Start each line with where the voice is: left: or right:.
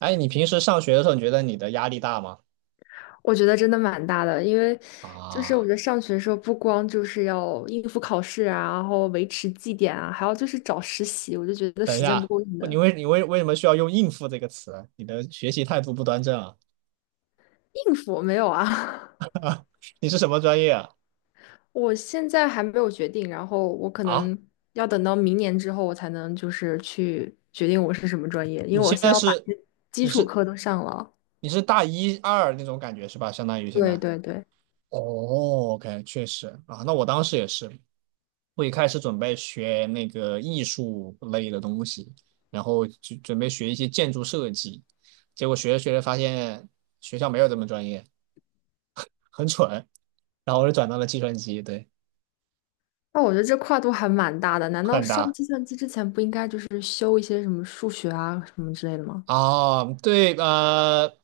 right: 哎，你平时上学的时候，你觉得你的压力大吗？
left: 我觉得真的蛮大的，因为就是我觉
right: 啊，
left: 得上学的时候不光就是要应付考试啊，然后维持绩点啊，还要就是找实习，我就觉得
right: 等一
left: 时间不
right: 下，
left: 够用
right: 你
left: 的。
right: 为你为为什么需要用"应付"这个词？你的学习态度不端正啊！
left: 应付没有啊，
right: 你是什么专业啊？
left: 我现在还没有决定，然后我可
right: 啊，
left: 能要等到明年之后，我才能就是去决定我是什么专业，因
right: 你
left: 为我
right: 现
left: 先
right: 在
left: 要把
right: 是
left: 这基
right: 你
left: 础
right: 是
left: 课都上了。
right: 你是大一二那种感觉是吧？相当于现在。
left: 对对对，
right: 哦，OK，确实啊，那我当时也是，我一开始准备学那个艺术类的东西，然后就准备学一些建筑设计，结果学着学着发现学校没有这么专业，很蠢。然后我就转到了计算机，对，
left: 那我觉得这跨度还蛮大的。难道
right: 很
left: 上
right: 大
left: 计算机之前不应该就是修一些什么数学啊什么之类的吗？
right: 哦，对，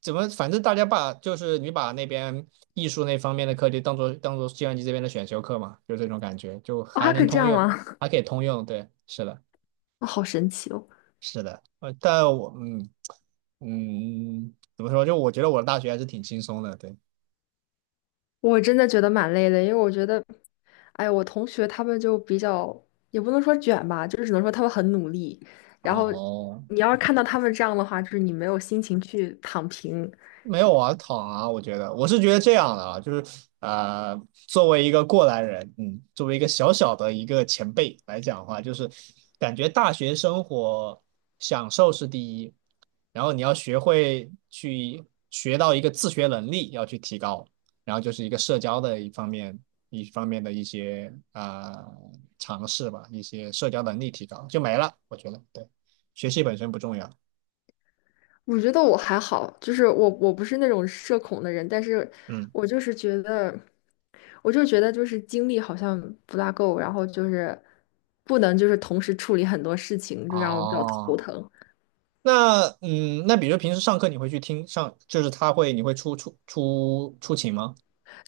right: 怎么，反正大家把就是你把那边艺术那方面的课题当做计算机这边的选修课嘛，就这种感觉，就
left: 哦，
right: 还
left: 还可
right: 能
left: 以这
right: 通
left: 样
right: 用，
left: 吗？
right: 还可以通用，对，是的，
left: 啊好神奇哦！
right: 是的，但我怎么说，就我觉得我的大学还是挺轻松的，对，
left: 我真的觉得蛮累的，因为我觉得，哎，我同学他们就比较，也不能说卷吧，就是只能说他们很努力。然后
right: 哦。
left: 你要是看到他们这样的话，就是你没有心情去躺平。
right: 没有啊，躺啊，我觉得我是觉得这样的啊，就是呃，作为一个过来人，嗯，作为一个小小的一个前辈来讲的话，就是感觉大学生活享受是第一，然后你要学会去学到一个自学能力要去提高，然后就是一个社交的一方面的一些尝试吧，一些社交能力提高就没了，我觉得对，学习本身不重要，
left: 我觉得我还好，就是我不是那种社恐的人，但是
right: 嗯，
left: 我就是觉得，我就觉得就是精力好像不大够，然后就是不能就是同时处理很多事情，就让我比较头
right: 哦。
left: 疼。
right: 那嗯，那比如平时上课你会去听上，就是他会你会出勤吗？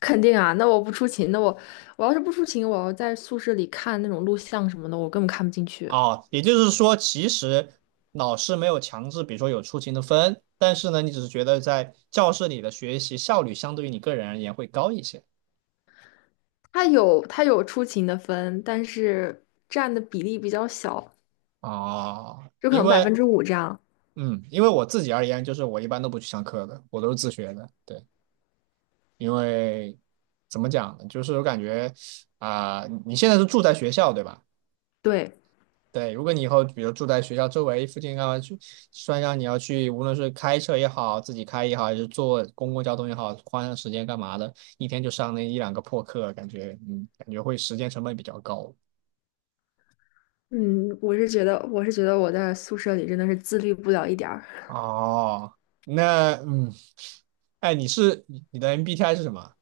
left: 肯定啊，那我不出勤，那我要是不出勤，我要在宿舍里看那种录像什么的，我根本看不进去。
right: 哦，也就是说，其实老师没有强制，比如说有出勤的分，但是呢，你只是觉得在教室里的学习效率相对于你个人而言会高一些
left: 他有出勤的分，但是占的比例比较小，
right: 哦。
left: 就可
right: 因
left: 能百分
right: 为
left: 之五这样。
right: 嗯，因为我自己而言，就是我一般都不去上课的，我都是自学的，对，因为怎么讲呢，就是我感觉你现在是住在学校对吧？
left: 对，
right: 对，如果你以后比如住在学校周围附近干嘛去，算上你要去，无论是开车也好，自己开也好，还是坐公共交通也好，花上时间干嘛的，一天就上那一两个破课，感觉感觉会时间成本比较高。
left: 嗯，我是觉得我在宿舍里真的是自律不了一点儿，
right: 哦，那嗯，哎，你的 MBTI 是什么？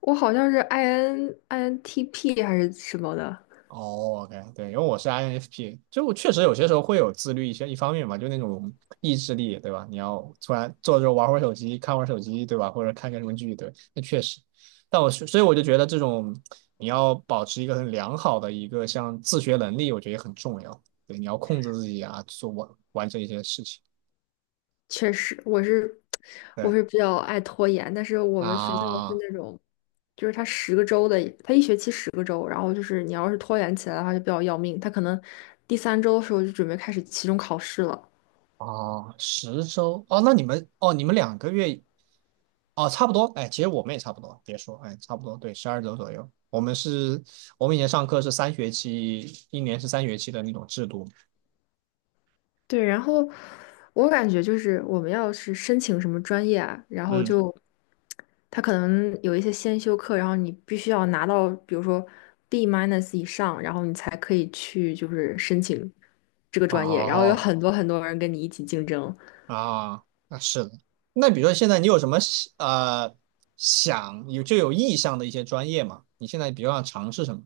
left: 我好像是 INTP 还是什么的。
right: 哦，OK,对，因为我是 INFP,就确实有些时候会有自律一些一方面嘛，就那种意志力，对吧？你要突然坐着玩会儿手机，看会儿手机，对吧？或者看个什么剧，对，那确实。但我是所以我就觉得这种你要保持一个很良好的一个像自学能力，我觉得也很重要。对，你要控制自己啊，完成一些事情。
left: 确实，我是
right: 对
left: 我是比较爱拖延，但是我们学校是
right: 啊，
left: 那种，就是他十个周的，他一学期十个周，然后就是你要是拖延起来的话就比较要命。他可能第三周的时候就准备开始期中考试了，
right: 哦，10周哦，那你们哦，你们2个月。哦，差不多，哎，其实我们也差不多，别说，哎，差不多，对，12周左右。我们是，我们以前上课是三学期，一年是三学期的那种制度。
left: 对，然后我感觉就是我们要是申请什么专业啊，然后
right: 嗯，
left: 就他可能有一些先修课，然后你必须要拿到，比如说 B minus 以上，然后你才可以去就是申请这个专业，然后有
right: 哦，
left: 很多很多人跟你一起竞争，
right: 啊，那是的。那比如说现在你有什么想有就有意向的一些专业吗？你现在比如想尝试什么？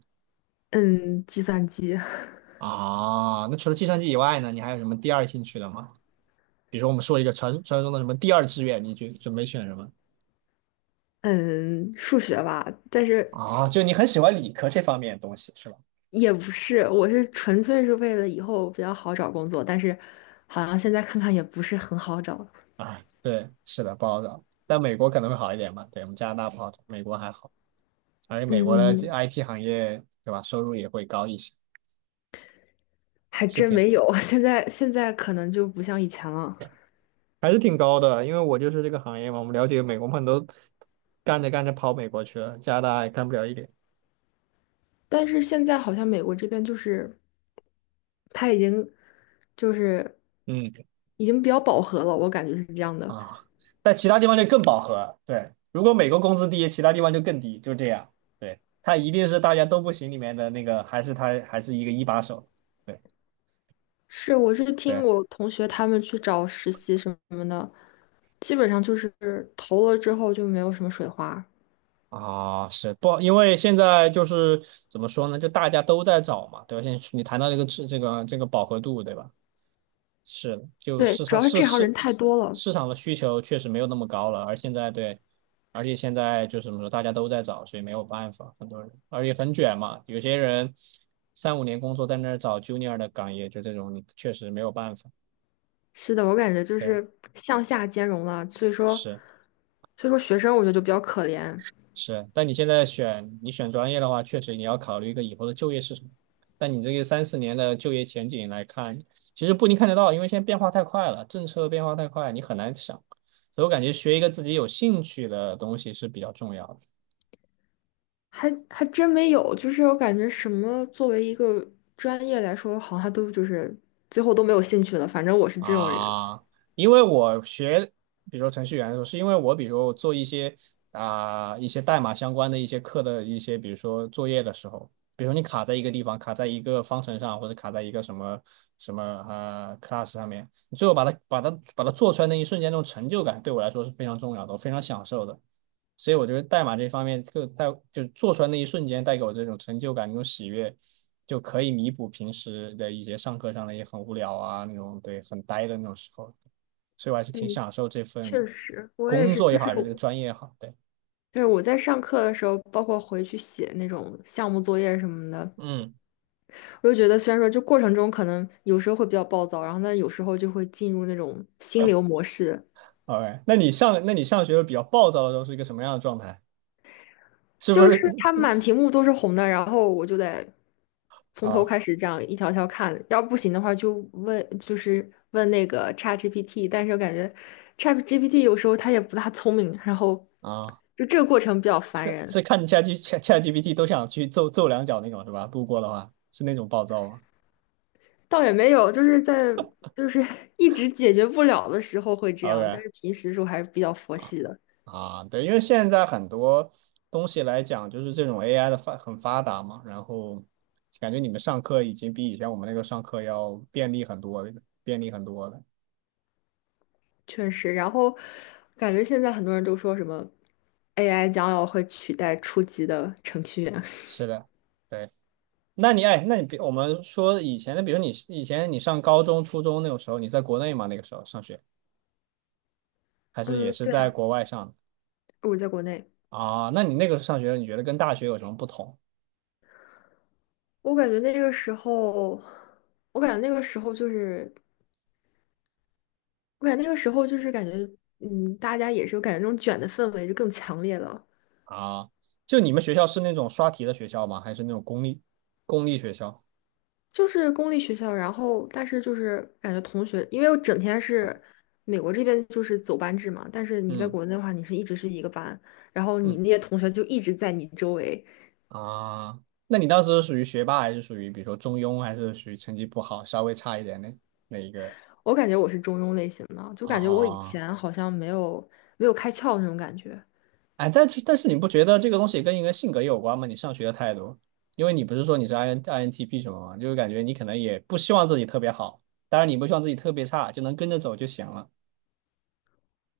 left: 嗯，计算机，
right: 啊，那除了计算机以外呢，你还有什么第二兴趣的吗？比如说我们说一个传说中的什么第二志愿，你就准备选什么？
left: 嗯，数学吧，但是
right: 啊，就你很喜欢理科这方面的东西是吧？
left: 也不是，我是纯粹是为了以后比较好找工作，但是好像现在看看也不是很好找，
right: 啊，对，是的，不好找。但美国可能会好一点吧？对，我们加拿大不好找，美国还好。而且美国的这
left: 嗯，
right: IT 行业，对吧？收入也会高一些，
left: 还
right: 是
left: 真
right: 挺
left: 没有，现在可能就不像以前了。
right: 还是挺高的。因为我就是这个行业嘛，我们了解美国朋友都干着干着跑美国去了，加拿大也干不了一点。
left: 但是现在好像美国这边就是它就是
right: 嗯
left: 已经比较饱和了，我感觉是这样的。
right: 啊，但其他地方就更饱和。对，如果美国工资低，其他地方就更低，就这样。对，他一定是大家都不行里面的那个，还是他还是一个一把手。对。
left: 是，我是听
right: 对。
left: 我同学他们去找实习什么的，基本上就是投了之后就没有什么水花。
right: 啊，是不？因为现在就是怎么说呢？就大家都在找嘛，对吧？现在你谈到这个质，这个饱和度，对吧？是的，就
left: 对，
right: 市
left: 主
right: 场
left: 要是
right: 市
left: 这行
right: 市
left: 人太多了。
right: 市场的需求确实没有那么高了，而现在对，而且现在就是怎么说，大家都在找，所以没有办法，很多人，而且很卷嘛，有些人三五年工作在那儿找 junior 的岗，也就这种，你确实没有办法。
left: 是的，我感觉就
right: 对，
left: 是向下兼容了，所以说，
right: 是。
left: 所以说学生我觉得就比较可怜。
right: 是，但你现在选专业的话，确实你要考虑一个以后的就业是什么。但你这个三四年的就业前景来看，其实不一定看得到，因为现在变化太快了，政策变化太快，你很难想。所以我感觉学一个自己有兴趣的东西是比较重要的。
left: 还真没有，就是我感觉什么作为一个专业来说，好像都就是最后都没有兴趣了。反正我是这种人。
right: 啊，因为我学，比如说程序员的时候，是因为我比如说我做一些一些代码相关的一些课的一些，比如说作业的时候，比如说你卡在一个地方，卡在一个方程上，或者卡在一个什么什么class 上面，你最后把它做出来那一瞬间，那种成就感对我来说是非常重要的，我非常享受的。所以我觉得代码这方面，就做出来那一瞬间带给我这种成就感、那种喜悦，就可以弥补平时的一些上课上的也很无聊啊，那种对很呆的那种时候。所以我还是挺
left: 嗯，
right: 享受这份
left: 确实，我也
right: 工
left: 是，
right: 作
left: 就
right: 也好，
left: 是
right: 还是这个专业也好。对，
left: 就是我在上课的时候，包括回去写那种项目作业什么的，
right: 嗯
left: 我就觉得虽然说就过程中可能有时候会比较暴躁，然后呢有时候就会进入那种心流模式，
right: ，OK。那你上学比较暴躁的时候是一个什么样的状态？是不
left: 就是它
right: 是
left: 满屏幕都是红的，然后我就得 从头
right: 啊
left: 开始这样一条条看，要不行的话就问，就是问那个 ChatGPT，但是我感觉 ChatGPT 有时候它也不大聪明，然后
right: 啊？
left: 就这个过程比较烦
right: 是
left: 人，
right: 是看 ChatG Chat Chat g p t 都想去揍揍两脚那种是吧？路过的话是那种暴躁吗
left: 倒也没有，就是在就是 一直解决不了的时候会这样，
right: ？OK。
left: 但是平时的时候还是比较佛
right: 啊。
left: 系的，
right: 啊，对，因为现在很多东西来讲，就是这种 AI 的很发达嘛，然后感觉你们上课已经比以前我们那个上课要便利很多，便利很多了。
left: 确实。然后感觉现在很多人都说什么 AI 将要会取代初级的程序员，
right: 是的，对。那你比我们说以前的，比如你以前你上高中、初中那种时候，你在国内吗？那个时候上学，还是也
left: 嗯，
right: 是
left: 对
right: 在
left: 啊，
right: 国外上的
left: 我在国内。
right: 啊？那你那个上学，你觉得跟大学有什么不同
left: 我感觉那个时候，我感觉那个时候就是，我感觉那个时候就是感觉，嗯，大家也是感觉那种卷的氛围就更强烈了。
right: 啊？就你们学校是那种刷题的学校吗？还是那种公立学校？
left: 就是公立学校，然后但是就是感觉同学，因为我整天是美国这边就是走班制嘛，但是你在
right: 嗯。
left: 国内的话，你是一直是一个班，然后你
right: 嗯
left: 那些同学就一直在你周围。
right: 啊，那你当时是属于学霸，还是属于比如说中庸，还是属于成绩不好，稍微差一点的那一个？
left: 我感觉我是中庸类型的，就感觉我以
right: 啊，
left: 前好像没有开窍那种感觉。
right: 哎，但是你不觉得这个东西跟一个性格有关吗？你上学的态度，因为你不是说你是 INTP 什么吗？就是感觉你可能也不希望自己特别好，当然你不希望自己特别差，就能跟着走就行了。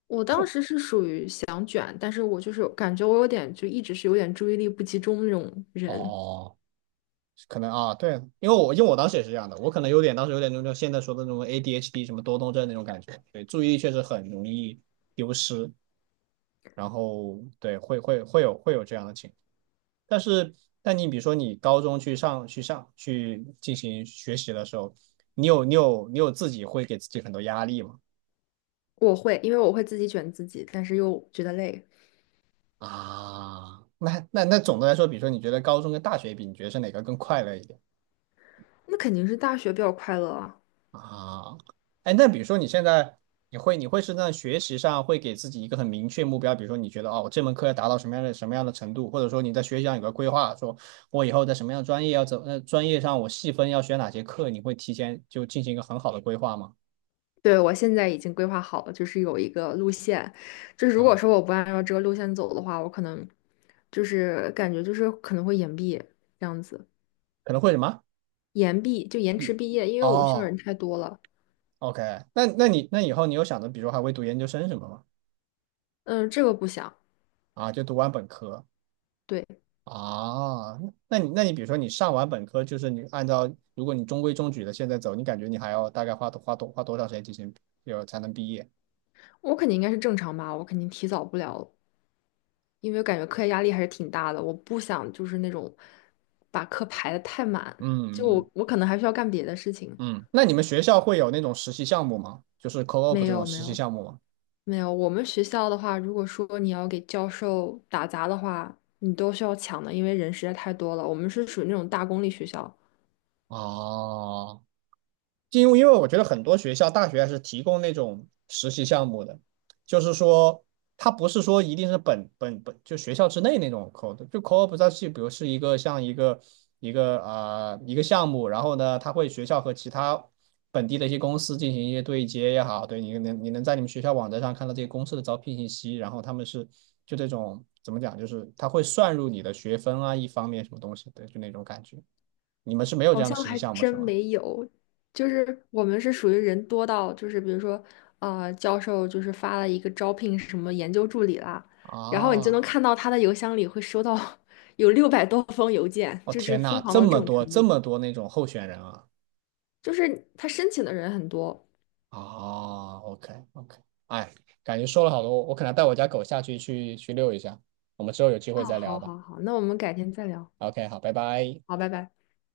left: 我当
right: 后
left: 时是属于想卷，但是我就是感觉我有点就一直是有点注意力不集中那种人。
right: 哦，可能啊，对，因为我当时也是这样的，我可能有点当时有点那种现在说的那种 ADHD 什么多动症那种感觉，对，注意力确实很容易丢失。然后对，会有这样的情况但是，但你比如说你高中去进行学习的时候，你有自己会给自己很多压力吗？
left: 我会，因为我会自己卷自己，但是又觉得累。
right: 啊，那总的来说，比如说你觉得高中跟大学比，你觉得是哪个更快乐一点？
left: 那肯定是大学比较快乐啊。
right: 啊，哎，那比如说你现在你会在学习上会给自己一个很明确目标，比如说你觉得哦，我这门课要达到什么样的程度，或者说你在学习上有个规划，说我以后在什么样的专业要走，专业上我细分要选哪些课，你会提前就进行一个很好的规划吗？
left: 对，我现在已经规划好了，就是有一个路线，就是如果
right: 啊，
left: 说我不按照这个路线走的话，我可能就是感觉就是可能会延毕这样子，
right: 可能会什么？
left: 延毕就延迟
right: 一
left: 毕业，因为我们学校
right: 哦
left: 人太多了。
right: ，OK,那那你那以后你有想着，比如还会读研究生什么吗？
left: 嗯，这个不想。
right: 啊，就读完本科
left: 对，
right: 啊，那你那你比如说你上完本科，就是你按照如果你中规中矩的现在走，你感觉你还要大概花多长时间进行有才能毕业？
left: 我肯定应该是正常吧，我肯定提早不了。因为感觉课业压力还是挺大的，我不想就是那种把课排的太满，就
right: 嗯嗯
left: 我可能还需要干别的事情。
right: 嗯，那你们学校会有那种实习项目吗？就是 co-op
left: 没
right: 这种
left: 有没
right: 实习
left: 有
right: 项目吗？
left: 没有，我们学校的话，如果说你要给教授打杂的话，你都需要抢的，因为人实在太多了。我们是属于那种大公立学校，
right: 哦因为我觉得很多学校大学还是提供那种实习项目的，就是说它不是说一定是本本本就学校之内那种 code,就 co-op 它是比如是一个像一个一个呃一个项目，然后呢，它会学校和其他本地的一些公司进行一些对接也好，你能在你们学校网站上看到这些公司的招聘信息，然后他们是就这种怎么讲，就是它会算入你的学分啊，一方面什么东西，对，就那种感觉。你们是没有这
left: 好
right: 样的
left: 像
right: 实习
left: 还
right: 项目
left: 真
right: 是吗？
left: 没有，就是我们是属于人多到，就是比如说，教授就是发了一个招聘什么研究助理啦，然后你就能
right: 啊。
left: 看到他的邮箱里会收到 有600多封邮件，
right: 哦
left: 就是
right: 天
left: 疯
right: 呐，
left: 狂
right: 这
left: 到这
right: 么
left: 种
right: 多
left: 程
right: 这
left: 度，
right: 么多那种候选人啊！
left: 就是他申请的人很多。
right: 哦，OK OK,哎，感觉说了好多，我可能带我家狗下去遛一下，我们之后有机会
left: 哦，
right: 再聊
left: 好
right: 吧。
left: 好好，那我们改天再聊，
right: OK,好，拜拜。
left: 好，拜拜。